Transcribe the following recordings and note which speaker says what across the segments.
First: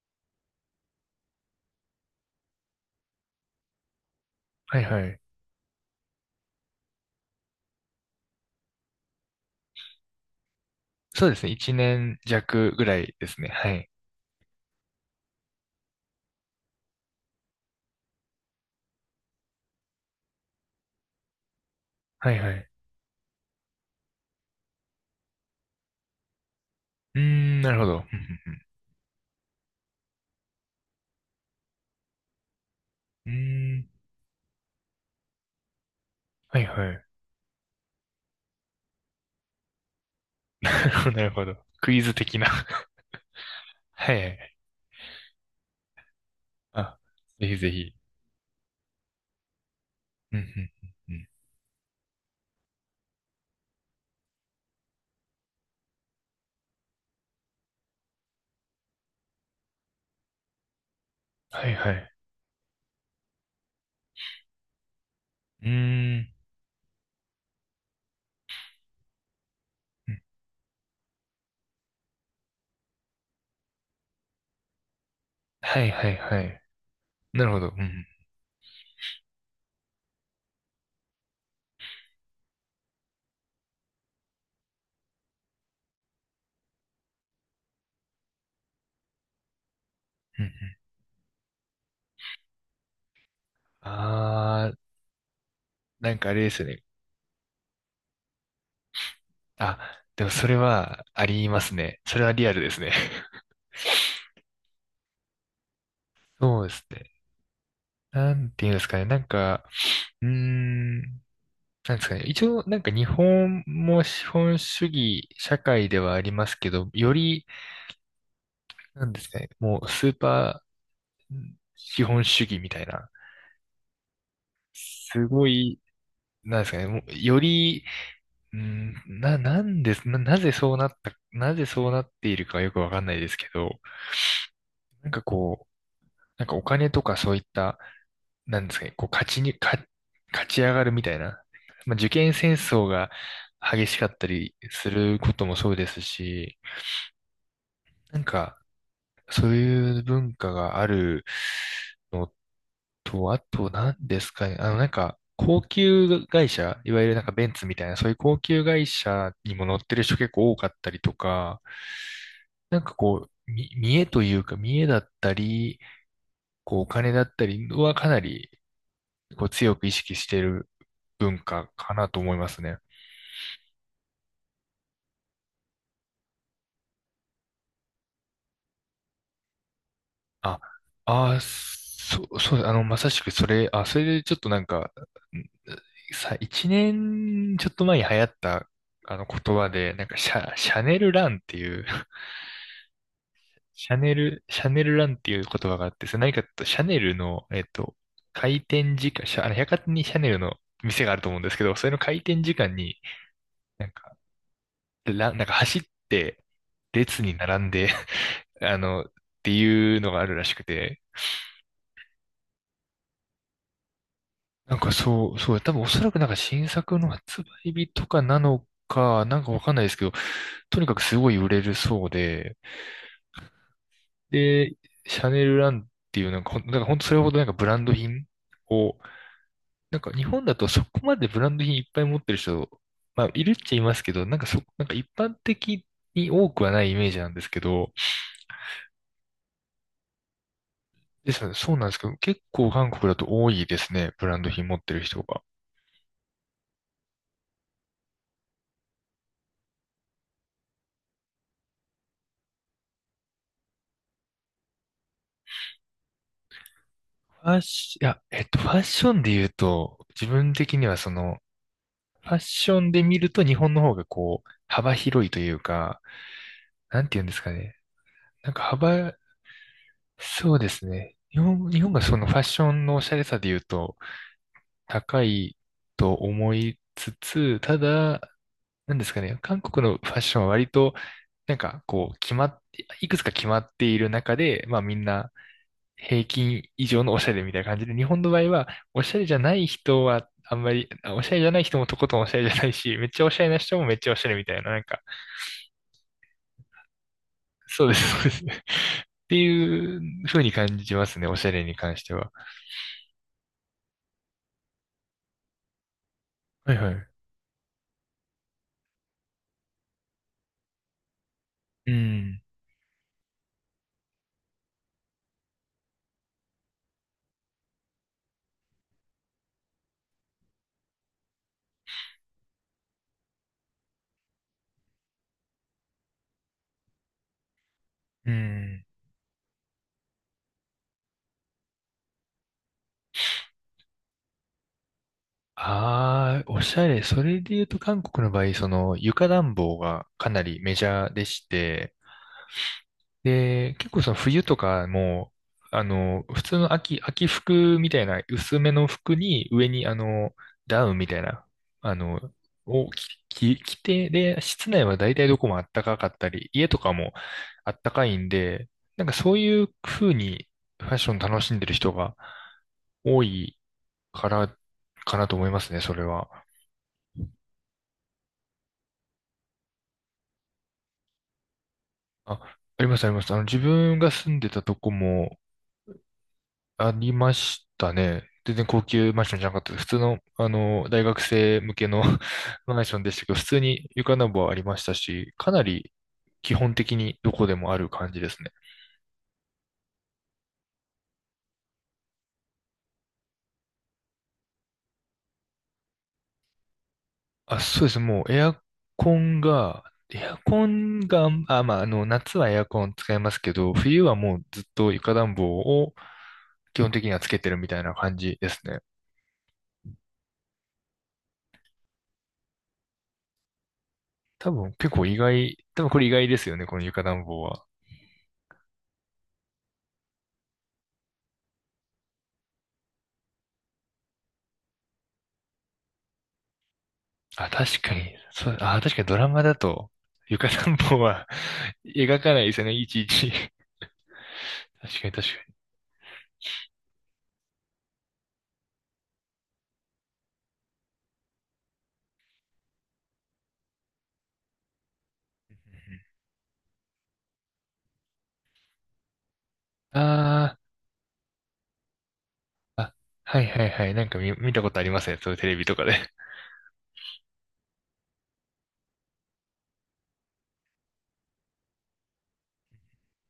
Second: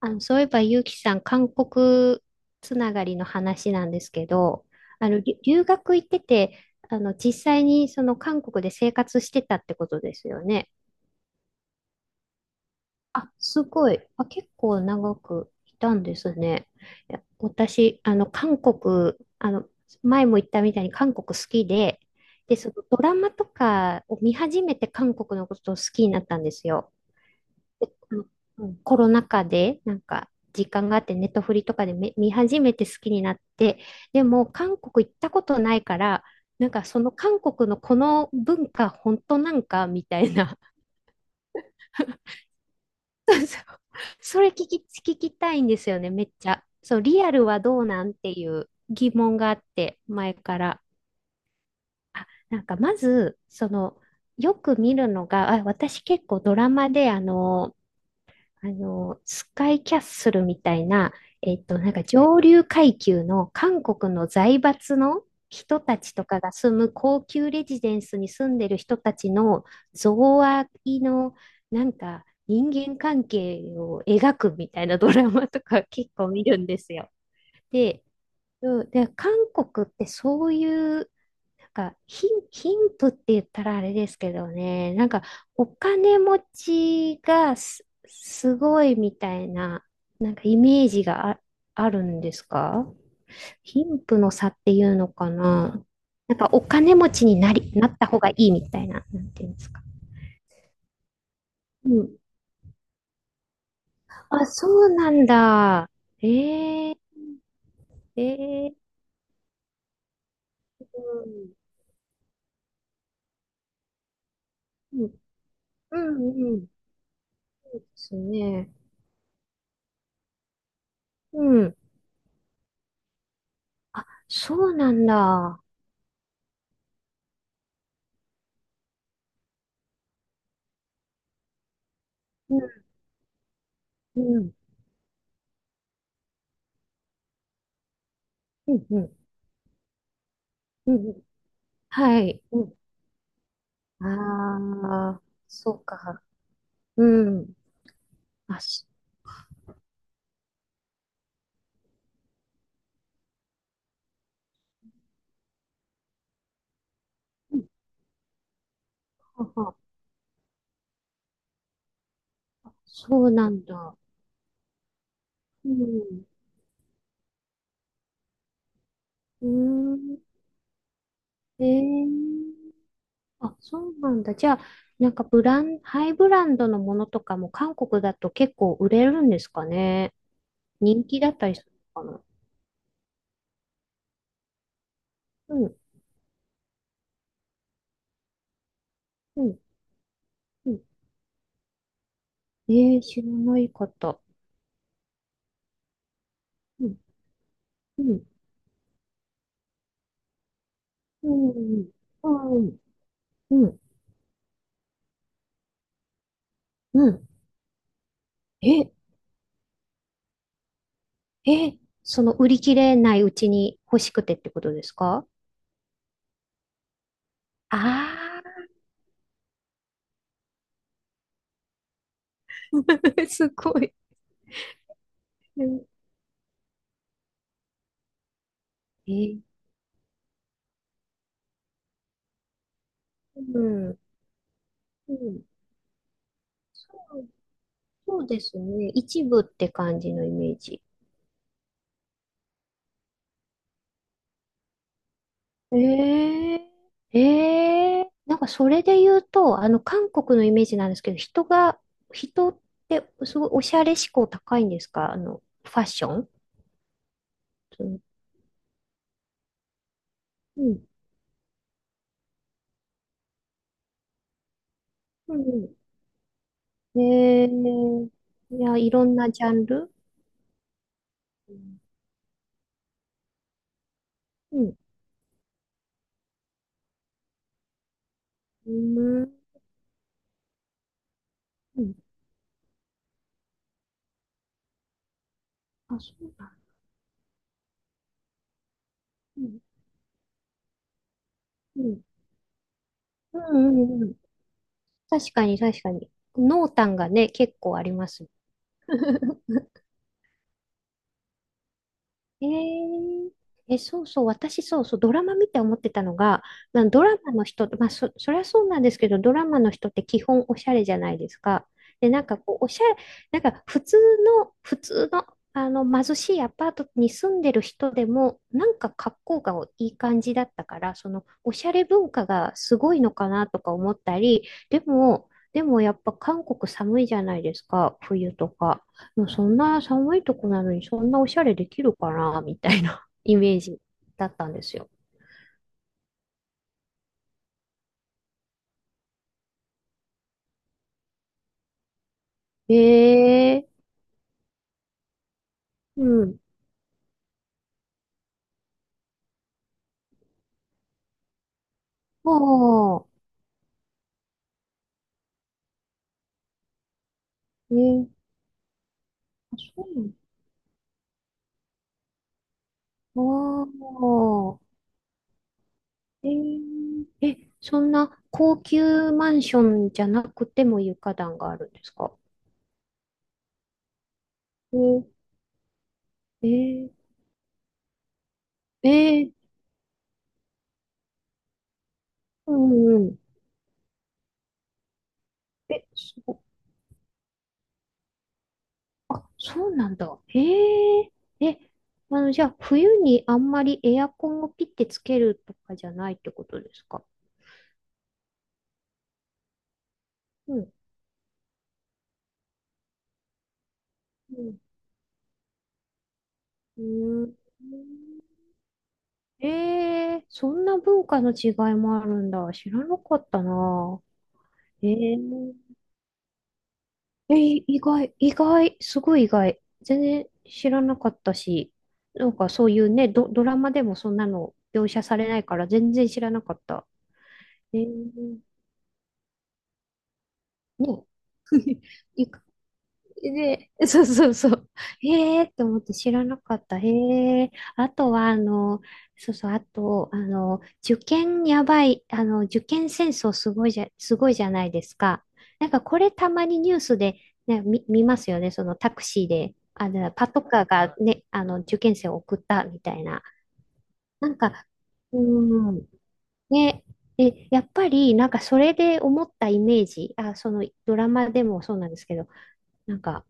Speaker 1: そういえば、ゆうきさん、韓国つながりの話なんですけど、
Speaker 2: はいはい。
Speaker 1: 留学行ってて、実際にその韓国で生活してたってことですよね。
Speaker 2: そうですね。一年弱ぐらいで
Speaker 1: あ、
Speaker 2: すね。
Speaker 1: す
Speaker 2: はい。
Speaker 1: ごい。あ、結構長くいたんですね。いや、私、韓国、あの、前も言ったみたいに韓国好きで、
Speaker 2: はいは
Speaker 1: で、そ
Speaker 2: い。
Speaker 1: のドラマとかを見始めて韓国のことを好きになったんですよ。
Speaker 2: うーん、なるほど。
Speaker 1: あのうんコロナ禍で、なんか、時間があって、ネットフリとかで見始めて好きに
Speaker 2: うん
Speaker 1: な
Speaker 2: うん
Speaker 1: っ
Speaker 2: うん
Speaker 1: て、
Speaker 2: うーん、
Speaker 1: でも、韓国行ったことないから、
Speaker 2: はい
Speaker 1: なんか、
Speaker 2: は
Speaker 1: そ
Speaker 2: い。
Speaker 1: の韓国のこの文化、本当なんか、みたいな。
Speaker 2: なるほど、なるほど。クイズ的な。
Speaker 1: そうそう、
Speaker 2: はいは
Speaker 1: それ
Speaker 2: い。
Speaker 1: 聞き、聞きたいんですよね、めっちゃ。そ
Speaker 2: あ、
Speaker 1: う、リアル
Speaker 2: ぜひ
Speaker 1: は
Speaker 2: ぜ
Speaker 1: どう
Speaker 2: ひ。
Speaker 1: なんっていう疑問があって、前
Speaker 2: うんう
Speaker 1: か
Speaker 2: ん
Speaker 1: ら。
Speaker 2: うんうん。
Speaker 1: あ、なんか、まず、よく見るのが、あ、私結構ドラマで、スカイキャッスルみたいな、
Speaker 2: はい
Speaker 1: な
Speaker 2: は
Speaker 1: んか
Speaker 2: い。
Speaker 1: 上流階級の韓国の財閥の
Speaker 2: う
Speaker 1: 人たち
Speaker 2: ー
Speaker 1: と
Speaker 2: ん。
Speaker 1: かが住む高級レジデンスに住んでる人たちの
Speaker 2: う
Speaker 1: 贈
Speaker 2: ん。
Speaker 1: 賄の、なんか人間関係を描くみたいなドラマと
Speaker 2: は
Speaker 1: か
Speaker 2: いは
Speaker 1: 結
Speaker 2: い
Speaker 1: 構
Speaker 2: は
Speaker 1: 見る
Speaker 2: い。
Speaker 1: んですよ。
Speaker 2: なるほど。うんう
Speaker 1: で、
Speaker 2: ん
Speaker 1: うん、で、韓国ってそういう、なんか貧富って言ったらあれですけどね、なんかお金持ちがすごいみたいな、なん
Speaker 2: う
Speaker 1: か
Speaker 2: んうん。
Speaker 1: イメージがあ、あるんですか？貧富の差って
Speaker 2: あー、
Speaker 1: いうのかな。
Speaker 2: なんかあ
Speaker 1: なん
Speaker 2: れ
Speaker 1: か
Speaker 2: で
Speaker 1: お
Speaker 2: すよね。
Speaker 1: 金持ちになり、なった方がいいみたいな、なんていうんです
Speaker 2: あ、
Speaker 1: か？
Speaker 2: でもそれはあります
Speaker 1: う
Speaker 2: ね。
Speaker 1: ん。
Speaker 2: それはリアルですね。
Speaker 1: あ、そうなんだ。え
Speaker 2: そうです
Speaker 1: ー、
Speaker 2: ね。
Speaker 1: え
Speaker 2: なんていうん
Speaker 1: ー、
Speaker 2: ですかね。なんか、うーん。なんですかね。一応、なんか日本も資本主
Speaker 1: うん、
Speaker 2: 義社会で
Speaker 1: う
Speaker 2: は
Speaker 1: ん、
Speaker 2: あり
Speaker 1: う
Speaker 2: ま
Speaker 1: ん、
Speaker 2: す
Speaker 1: うん、
Speaker 2: けど、より、
Speaker 1: そうですね。
Speaker 2: なんですかね、もうスーパー
Speaker 1: うん。
Speaker 2: 資本主義みたいな、
Speaker 1: あ、そうなん
Speaker 2: すご
Speaker 1: だ。
Speaker 2: い、なんですかね、もうより、うん、な、なんです、な、なぜそうなった、なぜそうなっている
Speaker 1: う
Speaker 2: かよく
Speaker 1: ん、
Speaker 2: わかんないですけど、
Speaker 1: うん、
Speaker 2: なんかこう、なんかお金とかそういった、なんで
Speaker 1: う
Speaker 2: すか
Speaker 1: ん、
Speaker 2: ね、
Speaker 1: う
Speaker 2: こう
Speaker 1: ん、
Speaker 2: 勝ち上がる
Speaker 1: う
Speaker 2: みたい
Speaker 1: ん。
Speaker 2: な。まあ、受
Speaker 1: は
Speaker 2: 験
Speaker 1: い。
Speaker 2: 戦
Speaker 1: うん、
Speaker 2: 争が激しかったりす
Speaker 1: あ
Speaker 2: る
Speaker 1: あ、
Speaker 2: こともそ
Speaker 1: そ
Speaker 2: う
Speaker 1: う
Speaker 2: です
Speaker 1: か。
Speaker 2: し、
Speaker 1: うん。
Speaker 2: なんか、
Speaker 1: あ、し、
Speaker 2: そういう文化があるのと、あと何ですかね。なんか、高級会社、いわゆるなんかベン
Speaker 1: う
Speaker 2: ツ
Speaker 1: ん。
Speaker 2: みたいな、そういう高級会社
Speaker 1: は
Speaker 2: にも
Speaker 1: は。
Speaker 2: 乗ってる人結構多かったりとか、なんか
Speaker 1: そ
Speaker 2: こ
Speaker 1: う
Speaker 2: う、
Speaker 1: なん
Speaker 2: み見
Speaker 1: だ。
Speaker 2: 栄というか、見栄だった
Speaker 1: う
Speaker 2: り、
Speaker 1: ん。
Speaker 2: こう、お金だったりはかなり、こ
Speaker 1: う
Speaker 2: う、強く意
Speaker 1: ー
Speaker 2: 識
Speaker 1: ん。
Speaker 2: している文
Speaker 1: え
Speaker 2: 化かなと思います
Speaker 1: ー、
Speaker 2: ね。
Speaker 1: あ、そうなんだ。じゃあ、なんかブラン、ハイブランドのものとかも韓国だと結構売れるんですかね？
Speaker 2: あ、
Speaker 1: 人気だ
Speaker 2: あ
Speaker 1: っ
Speaker 2: ー、
Speaker 1: たりするのか
Speaker 2: そ
Speaker 1: な。
Speaker 2: う、そう、あの、まさしくそれ、あ、それでちょっとなんか、
Speaker 1: うん、
Speaker 2: 一年ちょっと前に流行った、あの
Speaker 1: う
Speaker 2: 言
Speaker 1: ん、
Speaker 2: 葉で、なんかシ
Speaker 1: うん。
Speaker 2: ャネルランっていう。
Speaker 1: えー、知らない
Speaker 2: シャネ
Speaker 1: 方。
Speaker 2: ル、シャネルランっていう言葉があって、それ何かっていうと、シャ
Speaker 1: うん、
Speaker 2: ネルの、
Speaker 1: うん、
Speaker 2: 開店時間、シャ、あの、百貨店にシャネルの店があると
Speaker 1: う
Speaker 2: 思うんで
Speaker 1: ん、
Speaker 2: すけど、それの開店時
Speaker 1: う
Speaker 2: 間
Speaker 1: ん。
Speaker 2: に、
Speaker 1: うん
Speaker 2: なんか、ラン、なんか走って、
Speaker 1: う
Speaker 2: 列
Speaker 1: ん。
Speaker 2: に並んで、
Speaker 1: え、
Speaker 2: っていうのがあるらしくて、
Speaker 1: え、その売り切れないうちに欲しくてってこと
Speaker 2: なん
Speaker 1: で
Speaker 2: か
Speaker 1: すか？
Speaker 2: そう、そう、多分おそらくなんか新作の発売日とかな
Speaker 1: ああ、
Speaker 2: のか、なんかわかんないですけど、とにかくすごい売れるそうで、
Speaker 1: ー、すごい。
Speaker 2: で、シャネル
Speaker 1: う
Speaker 2: ラン
Speaker 1: ん、
Speaker 2: っていうなんかなんか本当それほどなんかブランド品を、
Speaker 1: え、
Speaker 2: なんか日本だとそこまでブランド品いっぱい持ってる人、まあいるっ
Speaker 1: う
Speaker 2: ちゃいま
Speaker 1: ん、
Speaker 2: すけど、なんかそ、なんか一
Speaker 1: う
Speaker 2: 般
Speaker 1: ん。
Speaker 2: 的に多くはないイメー
Speaker 1: そ
Speaker 2: ジな
Speaker 1: う、
Speaker 2: んですけど、
Speaker 1: そうですね。一部って感じのイメージ。
Speaker 2: ですので、そうなんですけど、結構韓国だと多いですね、ブランド品持ってる人が。
Speaker 1: ええ、ええ、なんかそれで言うと、あの、韓国のイメージなんですけど、人が、人ってすごいおしゃれ志向高いんですか？あの、ファッション。
Speaker 2: ファッ
Speaker 1: う
Speaker 2: シ、
Speaker 1: ん、
Speaker 2: いや、えっと、ファッションで言うと、自分
Speaker 1: う
Speaker 2: 的
Speaker 1: ん。
Speaker 2: にはその、ファッションで見ると日本の方がこう、幅広い
Speaker 1: う
Speaker 2: という
Speaker 1: ん、
Speaker 2: か、
Speaker 1: え
Speaker 2: なんて言うんですかね。
Speaker 1: え、
Speaker 2: なん
Speaker 1: い
Speaker 2: か
Speaker 1: や、いろ
Speaker 2: 幅、
Speaker 1: んなジャンル。
Speaker 2: そうですね。日
Speaker 1: う
Speaker 2: 本、
Speaker 1: ん。
Speaker 2: 日本がそのファッションのおしゃれさで言うと
Speaker 1: うん。
Speaker 2: 高いと思いつつ、ただ、なんですか
Speaker 1: う
Speaker 2: ね、韓国のファッションは割と、なん
Speaker 1: ー
Speaker 2: か
Speaker 1: ん。
Speaker 2: こう、決まって、いくつか決まっている中で、まあみんな
Speaker 1: あ、そ
Speaker 2: 平
Speaker 1: うだ。
Speaker 2: 均以上のおしゃれみたいな感じで、日本の場合は、おしゃれじゃ
Speaker 1: う
Speaker 2: な
Speaker 1: ん。
Speaker 2: い人はあんまり、おしゃれじゃない人
Speaker 1: う
Speaker 2: もと
Speaker 1: ん。
Speaker 2: ことんおしゃれじゃないし、めっちゃお
Speaker 1: う
Speaker 2: しゃれな
Speaker 1: んう
Speaker 2: 人
Speaker 1: ん
Speaker 2: もめ
Speaker 1: う
Speaker 2: っ
Speaker 1: んう
Speaker 2: ちゃ
Speaker 1: ん。
Speaker 2: おしゃれみたいな、なんか、
Speaker 1: 確かに、確かに。濃淡がね、結構あ
Speaker 2: そう
Speaker 1: り
Speaker 2: です、
Speaker 1: ま
Speaker 2: そ
Speaker 1: す
Speaker 2: う
Speaker 1: よ
Speaker 2: で
Speaker 1: ね。
Speaker 2: す。っていう風に感じますね、おしゃれに関しては。
Speaker 1: えー、え、そうそう、私そうそう、ドラマ見て思ってたのが、
Speaker 2: はい
Speaker 1: まあ、
Speaker 2: は
Speaker 1: ド
Speaker 2: い。
Speaker 1: ラマの人、そりゃそうなんですけど、ドラマの人って基本おしゃれじゃないですか。
Speaker 2: う
Speaker 1: で、なんか
Speaker 2: ん、
Speaker 1: こう、おしゃれ、なんか普通普通の、あの貧しいアパートに住んでる人でも、なんか格好がいい感じだったから、そのおしゃれ文化がすごいのかなとか思ったり、でも、でもやっぱ韓国寒いじゃないですか、
Speaker 2: う
Speaker 1: 冬と
Speaker 2: ん。
Speaker 1: か。もうそんな寒いとこなのにそんなおしゃれできるかなみたいな、 イメージだったんですよ。
Speaker 2: ああ、おしゃれ。それで言うと韓国の場合、その床暖房がかなりメジャーでして、
Speaker 1: え
Speaker 2: で、
Speaker 1: え、
Speaker 2: 結構その冬とかも、
Speaker 1: うん。
Speaker 2: 普通の秋服みたいな薄めの服に上にダウンみたいな、あの、
Speaker 1: あ
Speaker 2: を着、
Speaker 1: あ、
Speaker 2: 着着て、で、室内は大体どこも暖かかったり、家とかも
Speaker 1: え
Speaker 2: 暖か
Speaker 1: ー、
Speaker 2: いんで、なんかそう
Speaker 1: あ、
Speaker 2: いう
Speaker 1: そうな
Speaker 2: 風にファッション楽しんでる人が多いから、
Speaker 1: の。あ
Speaker 2: かなと思いますね、それ
Speaker 1: あ、え
Speaker 2: は。
Speaker 1: ー、え、そんな高級マンションじゃなくても床暖があるんですか？
Speaker 2: あ、ありますあります。自分が住んでたと
Speaker 1: え
Speaker 2: こ
Speaker 1: ー、
Speaker 2: も、
Speaker 1: えー、
Speaker 2: ありましたね。全然高級マン
Speaker 1: え
Speaker 2: ション
Speaker 1: ー、
Speaker 2: じゃなかったです。普通の、大学生向けの
Speaker 1: う
Speaker 2: マン
Speaker 1: ん、
Speaker 2: ショ
Speaker 1: う
Speaker 2: ンでし
Speaker 1: ん。
Speaker 2: たけど、普通に床暖房はありましたし、かな
Speaker 1: え、
Speaker 2: り
Speaker 1: すご、
Speaker 2: 基本的にどこでもある感じですね。
Speaker 1: あ、そうなんだ。へえ。え、あの、じゃあ、冬にあんまりエアコンをピッてつけるとかじゃないってことですか？
Speaker 2: あ、そうです。もうエアコンが、エア
Speaker 1: う
Speaker 2: コ
Speaker 1: ん。
Speaker 2: ンが、あ、まあ、夏はエアコン使いますけど、冬はも
Speaker 1: う
Speaker 2: う
Speaker 1: ん。
Speaker 2: ずっと床暖房を
Speaker 1: う
Speaker 2: 基本的には
Speaker 1: ー
Speaker 2: つ
Speaker 1: ん。
Speaker 2: けてるみたいな感じですね。
Speaker 1: ええ、そんな文化の違いもあるんだ。知らなかったな。
Speaker 2: 多分
Speaker 1: え
Speaker 2: 結構意
Speaker 1: え。
Speaker 2: 外、多分これ意外ですよね、この床暖
Speaker 1: え、
Speaker 2: 房は。
Speaker 1: い意外、意外、すごい意外。全然知らなかったし、なんかそういうね、ドラマでもそんなの描写されないから全然知らなかった。
Speaker 2: あ、確
Speaker 1: ええ。
Speaker 2: かに、そう、あ、確かにドラマだと、床暖房
Speaker 1: ね。
Speaker 2: は 描かな いですよね、いちいち。
Speaker 1: で、そうそうそう。
Speaker 2: 確かに、確か
Speaker 1: へえー、っ
Speaker 2: に。
Speaker 1: て思って知らなかった。へえ。あとは、そうそう、あと、あの、受験やばい、あの、受験戦争すごいじゃ、すごいじゃないですか。なんかこれたまにニュースで、ね、見ますよね。そのタクシーで、あの、パト
Speaker 2: あ
Speaker 1: カーがね、あの、受験生を送ったみ
Speaker 2: ーあ、
Speaker 1: たいな。
Speaker 2: はいはいはい。なんか
Speaker 1: な
Speaker 2: 見、
Speaker 1: ん
Speaker 2: 見た
Speaker 1: か、
Speaker 2: ことあります
Speaker 1: う
Speaker 2: ね。そういうテレビ
Speaker 1: ー
Speaker 2: とか
Speaker 1: ん、
Speaker 2: で。
Speaker 1: ね、でやっぱり、なんかそれで思ったイメージ、あ、そのドラマでもそうなんですけど、なんか、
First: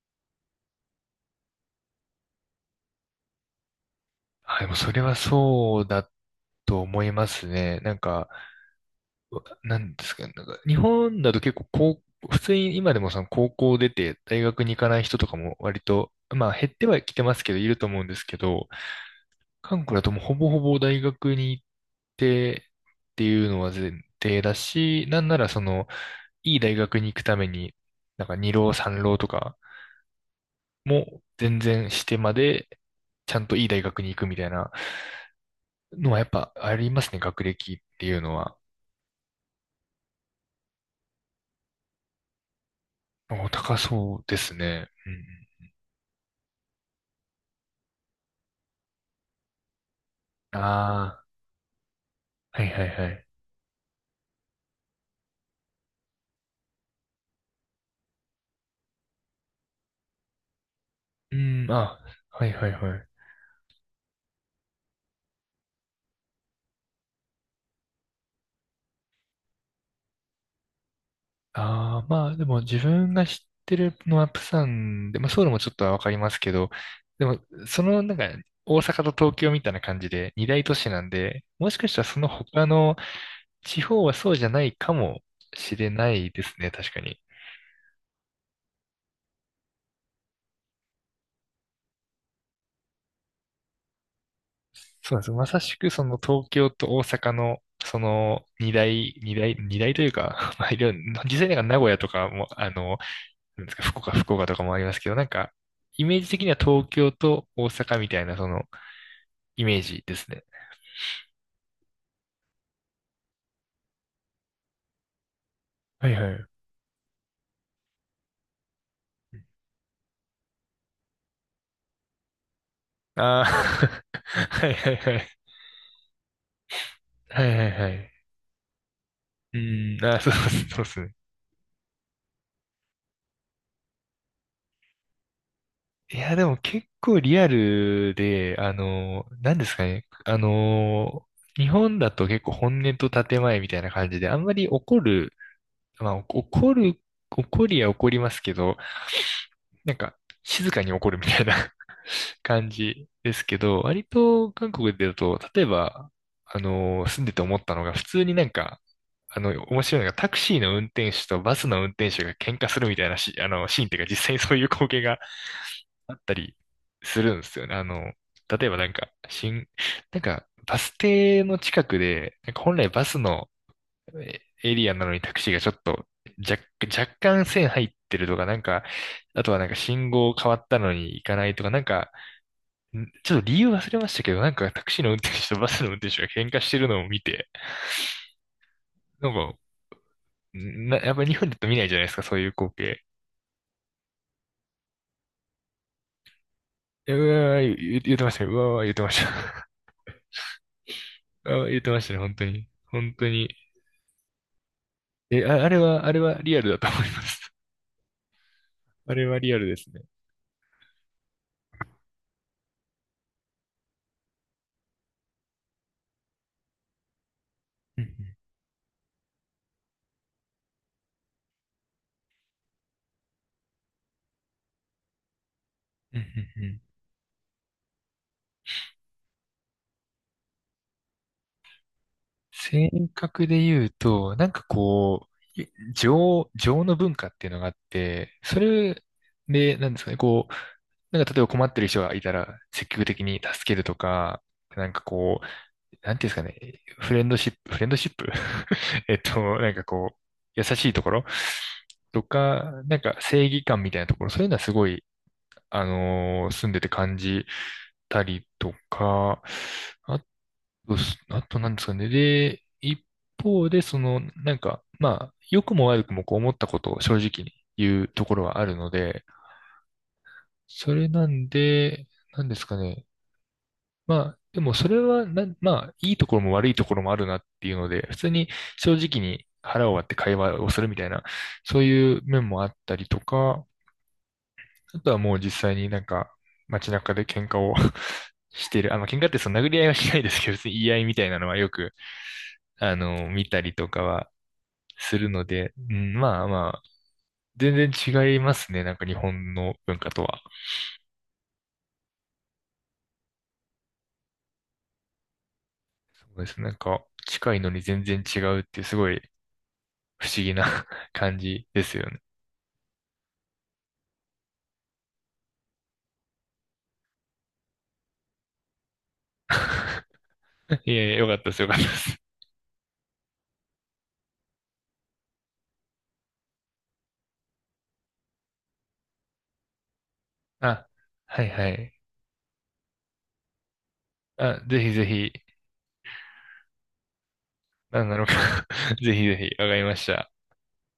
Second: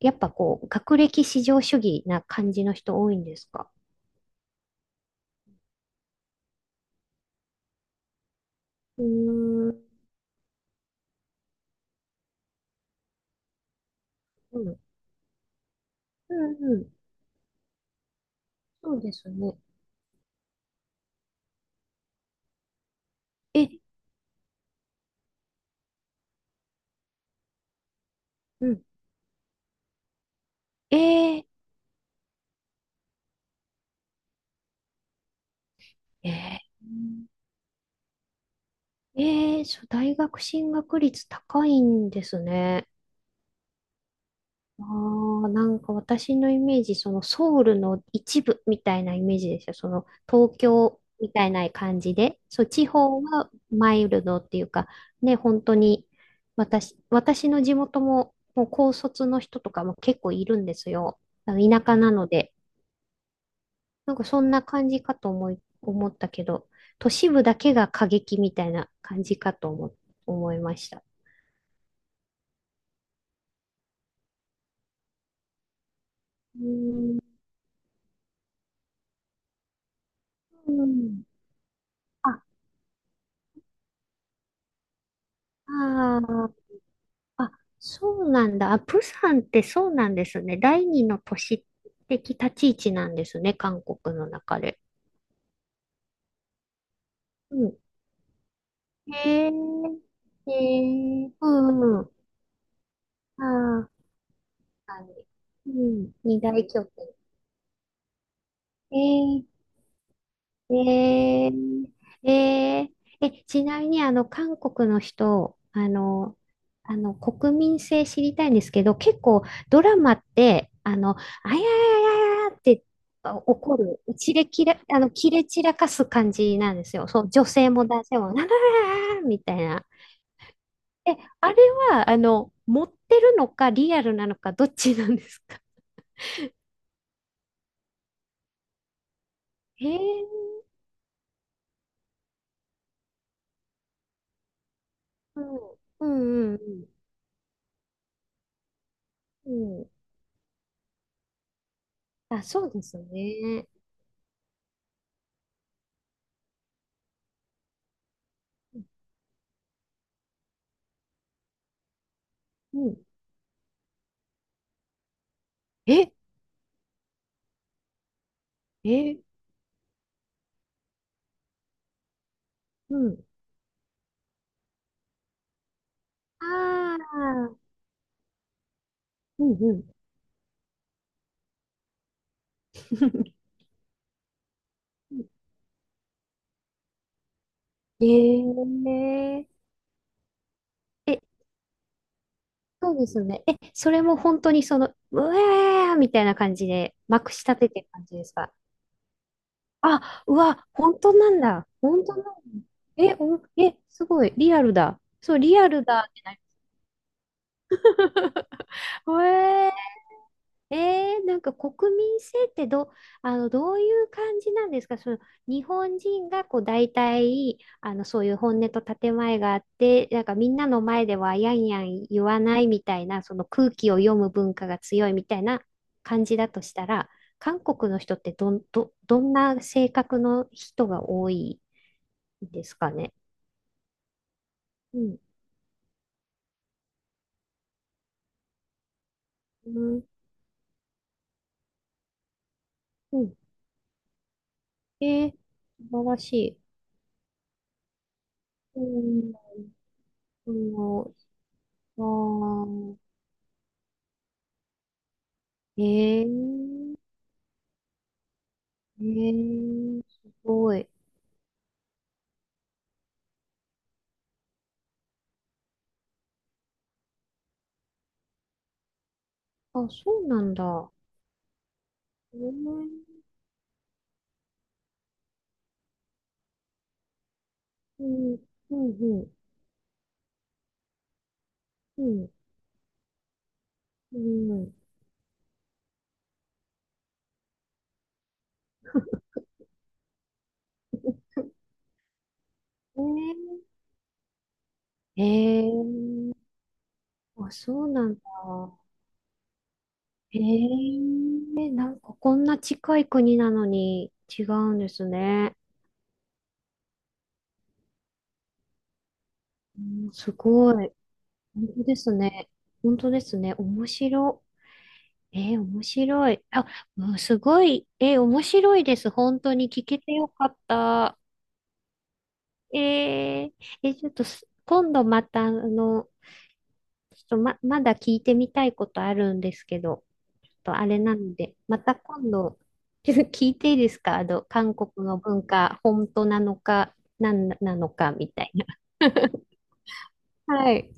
Speaker 1: やっぱこう、学歴至上主義な感じの人多いんですか？
Speaker 2: あ、でもそれはそうだと思いますね。なんか、
Speaker 1: うーん、
Speaker 2: な
Speaker 1: う
Speaker 2: んですかね。なんか日本だと結構高、普通に今でもその高校出て大学
Speaker 1: ん、
Speaker 2: に行かない人とかも割と、
Speaker 1: う
Speaker 2: まあ
Speaker 1: ん
Speaker 2: 減っ
Speaker 1: う
Speaker 2: て
Speaker 1: ん、
Speaker 2: はきてますけど、いると思うんですけど、
Speaker 1: そうですね。
Speaker 2: 韓国だともうほぼほぼ大学に行ってっていうの
Speaker 1: え、
Speaker 2: は前提だし、なんならその、いい大学に行くために、なんか
Speaker 1: う
Speaker 2: 二
Speaker 1: ん。
Speaker 2: 浪三浪とか
Speaker 1: え
Speaker 2: も
Speaker 1: ー、
Speaker 2: 全然してまで、ちゃんといい大学に行くみたいなのはやっぱあ
Speaker 1: え
Speaker 2: りますね、学歴っていうのは。
Speaker 1: ー、えー、そう、大学進学率高いんですね。
Speaker 2: お、高そうです
Speaker 1: あ
Speaker 2: ね。うん。
Speaker 1: あ、なんか私のイメージ、そのソウルの一部みたいなイメージですよ。その東京
Speaker 2: あ
Speaker 1: みたいな感じで、
Speaker 2: あ、は
Speaker 1: そう、
Speaker 2: いは
Speaker 1: 地
Speaker 2: いは
Speaker 1: 方
Speaker 2: い。
Speaker 1: はマイルドっていうか、ね、本当に、私の地元も、もう高卒の人とかも結構いるんですよ。
Speaker 2: う
Speaker 1: あ
Speaker 2: ん、
Speaker 1: の田舎
Speaker 2: あ、
Speaker 1: なの
Speaker 2: はい
Speaker 1: で。
Speaker 2: はいはい。
Speaker 1: なんかそんな感じかと思い、思ったけど、都市部だけが過激みたいな感じかと思、思いました。
Speaker 2: ああ、まあでも自分が知ってるのはプサンで、まあソウルもちょっとはわかりますけど、でもそのなんか大阪と東京みたいな感じで二大都
Speaker 1: う
Speaker 2: 市なん
Speaker 1: ん。
Speaker 2: で、もしかしたらその
Speaker 1: あ、
Speaker 2: 他の地方はそうじゃないかもしれな
Speaker 1: あ
Speaker 2: いです
Speaker 1: あ。
Speaker 2: ね、確かに。
Speaker 1: あ、そうなんだ。あ、プサンってそうなんですね。第二の都市的立ち位置なんですね、韓国の中で。
Speaker 2: そうなんです。まさしくその東京と大阪
Speaker 1: う
Speaker 2: の
Speaker 1: ん。
Speaker 2: その二大、二
Speaker 1: へえ、
Speaker 2: 大、二大という
Speaker 1: へ
Speaker 2: か、まあいろいろ、
Speaker 1: え、
Speaker 2: 実際
Speaker 1: う
Speaker 2: なんか名古屋
Speaker 1: ん、う
Speaker 2: と
Speaker 1: ん。
Speaker 2: かも、
Speaker 1: あ
Speaker 2: なんですか、
Speaker 1: あ、
Speaker 2: 福岡とかもあり
Speaker 1: 確
Speaker 2: ますけ
Speaker 1: か
Speaker 2: ど、なんか
Speaker 1: に。う
Speaker 2: イ
Speaker 1: ん、
Speaker 2: メージ
Speaker 1: 二
Speaker 2: 的には
Speaker 1: 大拠
Speaker 2: 東
Speaker 1: 点。
Speaker 2: 京と大阪みたいなその
Speaker 1: ええ
Speaker 2: イメージですね。
Speaker 1: えー、えー、え、ちなみに、あの、韓国の人、あ
Speaker 2: はいは
Speaker 1: の、
Speaker 2: い。
Speaker 1: あの、国民性知りたいんですけど、結構ドラマって、あの、あややややって、あ
Speaker 2: ああ、
Speaker 1: 怒る、切れ 切
Speaker 2: はい
Speaker 1: れ、
Speaker 2: はい
Speaker 1: あの、
Speaker 2: はい。
Speaker 1: 切れ散らかす感じなんですよ。そう、
Speaker 2: は
Speaker 1: 女
Speaker 2: いは
Speaker 1: 性
Speaker 2: い
Speaker 1: も
Speaker 2: は
Speaker 1: 男
Speaker 2: い。
Speaker 1: 性も、なららみた
Speaker 2: う
Speaker 1: いな。
Speaker 2: ん、あー、そうそうそうで
Speaker 1: え、
Speaker 2: すね。
Speaker 1: あれは、あの、持ってるのか、リアルなのか、どっちなんですか？
Speaker 2: いや、でも結構リアルで、なんですか
Speaker 1: へえ、
Speaker 2: ね。日本だと結構本音と建前みたいな感じで、あんまり怒る、
Speaker 1: うん、う
Speaker 2: まあ、
Speaker 1: ん、うん、
Speaker 2: 怒りは怒りますけど、
Speaker 1: うん。うん、
Speaker 2: なんか、静かに怒るみたいな。
Speaker 1: あ、そ
Speaker 2: 感
Speaker 1: うです
Speaker 2: じですけ
Speaker 1: ね。
Speaker 2: ど、割と韓国でだと、例えば、住んでて思ったのが、普通になんか、面白いのが、タクシーの運転手とバスの運転手が喧嘩
Speaker 1: う
Speaker 2: するみ
Speaker 1: ん、
Speaker 2: たいなし、あの、シーンっていうか、実際にそういう光景が
Speaker 1: え、
Speaker 2: あったりするんですよね。例えばなんか、
Speaker 1: え、
Speaker 2: なんか、バス停の近くで、なんか本来
Speaker 1: う
Speaker 2: バス
Speaker 1: ん、
Speaker 2: のエリアなのにタクシーがちょっと若、
Speaker 1: あ
Speaker 2: 若干線
Speaker 1: あ、
Speaker 2: 入ってるとか、なんか、あ
Speaker 1: う
Speaker 2: と
Speaker 1: ん
Speaker 2: はなん
Speaker 1: う
Speaker 2: か
Speaker 1: ん。
Speaker 2: 信号変わったのに行かないとか、なんか、ちょっと 理由忘れましたけど、なんかタクシーの運転手とバスの運転手が喧嘩してるのを見て、
Speaker 1: え
Speaker 2: なん
Speaker 1: え
Speaker 2: か、やっ
Speaker 1: え、
Speaker 2: ぱり日本だと見ないじゃないですか、そういう光
Speaker 1: そう
Speaker 2: 景。
Speaker 1: ですね。え、それも本当にその、うわーみたいな感じで、
Speaker 2: う
Speaker 1: まくし
Speaker 2: わ
Speaker 1: 立て
Speaker 2: ー、
Speaker 1: て
Speaker 2: 言
Speaker 1: る
Speaker 2: う
Speaker 1: 感
Speaker 2: 言
Speaker 1: じ
Speaker 2: って
Speaker 1: で
Speaker 2: ま
Speaker 1: す
Speaker 2: したよ。
Speaker 1: か？
Speaker 2: うわー、言ってました。
Speaker 1: あ、うわ、本当なん
Speaker 2: うわ
Speaker 1: だ。
Speaker 2: ー、言ってま
Speaker 1: 本
Speaker 2: した
Speaker 1: 当
Speaker 2: ね、
Speaker 1: なんだ。
Speaker 2: 本当に。本
Speaker 1: え、
Speaker 2: 当
Speaker 1: お、
Speaker 2: に。
Speaker 1: え、すごい、リアルだ。そう、
Speaker 2: え、
Speaker 1: リ
Speaker 2: あ、
Speaker 1: ア
Speaker 2: あれ
Speaker 1: ル
Speaker 2: は、
Speaker 1: だ。
Speaker 2: あれはリアルだと思います。あ
Speaker 1: う
Speaker 2: れはリアル
Speaker 1: えー、
Speaker 2: ですね。
Speaker 1: えー、なんか国民性ってど、あの、どういう感じなんですか？その日本人がこう大体あ
Speaker 2: う
Speaker 1: のそうい
Speaker 2: ん
Speaker 1: う本音と建前があってなんかみんなの前ではやんやん言わないみたいなその空気を読む文化が強いみたいな
Speaker 2: うんう
Speaker 1: 感じだと
Speaker 2: んうんう
Speaker 1: し
Speaker 2: ん。
Speaker 1: たら、韓国の人ってどん、ど、どんな性格の人が多いんです
Speaker 2: 性
Speaker 1: かね？
Speaker 2: 格で言うと、なんか
Speaker 1: うん。
Speaker 2: こう、情の文化っていうのがあって、それ
Speaker 1: う
Speaker 2: で、なんで
Speaker 1: ん。
Speaker 2: すかね、こう、なんか例えば困ってる人がいたら積極
Speaker 1: う
Speaker 2: 的
Speaker 1: ん、
Speaker 2: に助けるとか、なんか
Speaker 1: えー、
Speaker 2: こう、
Speaker 1: 素晴
Speaker 2: な
Speaker 1: ら
Speaker 2: んていう
Speaker 1: し
Speaker 2: んです
Speaker 1: い。
Speaker 2: かね、フレンドシップ。
Speaker 1: う ん。
Speaker 2: なんかこう、
Speaker 1: う
Speaker 2: 優しい
Speaker 1: ん、
Speaker 2: と
Speaker 1: あ
Speaker 2: ころとか、
Speaker 1: ー、
Speaker 2: なんか正義感みたいなところ、そういうのはすごい、
Speaker 1: え
Speaker 2: 住んでて
Speaker 1: え、
Speaker 2: 感じたりと
Speaker 1: え
Speaker 2: か、
Speaker 1: え、
Speaker 2: あ、
Speaker 1: すごい。
Speaker 2: そうっす。あとなんですかね。で、一方で、その、なんか、まあ、良くも悪くもこう思ったことを正直に言うところはあるので、
Speaker 1: あ、そうなんだ。
Speaker 2: それなんで、なんですかね。
Speaker 1: ええ、
Speaker 2: まあ、でもそれはまあ、いいところも悪いところもあるなっていうの
Speaker 1: う
Speaker 2: で、普通
Speaker 1: ん、
Speaker 2: に
Speaker 1: うん、
Speaker 2: 正直
Speaker 1: うん、
Speaker 2: に腹を割って会話をするみたいな、そういう
Speaker 1: う
Speaker 2: 面もあったりとか、
Speaker 1: ん、
Speaker 2: あとはもう実際になんか、街中で喧嘩を してる。喧嘩ってその殴り合いはしないですけど、別に言い合いみたいなのはよく、
Speaker 1: う
Speaker 2: 見た
Speaker 1: ん、
Speaker 2: りとかはす
Speaker 1: え
Speaker 2: るの
Speaker 1: ええ、
Speaker 2: で、うん、
Speaker 1: え、
Speaker 2: まあまあ、
Speaker 1: あ、
Speaker 2: 全
Speaker 1: そうなんだ。
Speaker 2: 然違いますね。なんか日本の文化とは。
Speaker 1: ええ、なんかこんな近い国なのに違うんですね。
Speaker 2: そうですね。なんか近いのに全然違うっていうすごい
Speaker 1: うん、
Speaker 2: 不
Speaker 1: す
Speaker 2: 思議な
Speaker 1: ごい。
Speaker 2: 感
Speaker 1: 本
Speaker 2: じで
Speaker 1: 当で
Speaker 2: すよ
Speaker 1: す
Speaker 2: ね。
Speaker 1: ね。本当ですね。面白。ええ面白い。あ、うん、すごい。ええ面白いです。本当に聞けてよかっ
Speaker 2: いやいや、
Speaker 1: た。
Speaker 2: よかったです。よかったです。
Speaker 1: えー、え、ちょっとす今度また、あの、ちょっとま、まだ聞いてみたいことあるんですけど、ちょっとあ
Speaker 2: あ、
Speaker 1: れなの
Speaker 2: はい
Speaker 1: で、
Speaker 2: は
Speaker 1: ま
Speaker 2: い。
Speaker 1: た今度、聞いていいですか？あの、
Speaker 2: あ、
Speaker 1: 韓
Speaker 2: ぜひぜ
Speaker 1: 国の
Speaker 2: ひ、
Speaker 1: 文化、本当なのか、なんなの
Speaker 2: なん
Speaker 1: か、
Speaker 2: なの
Speaker 1: み
Speaker 2: か。
Speaker 1: たいな。
Speaker 2: ぜひぜひ、わかりました。
Speaker 1: はい。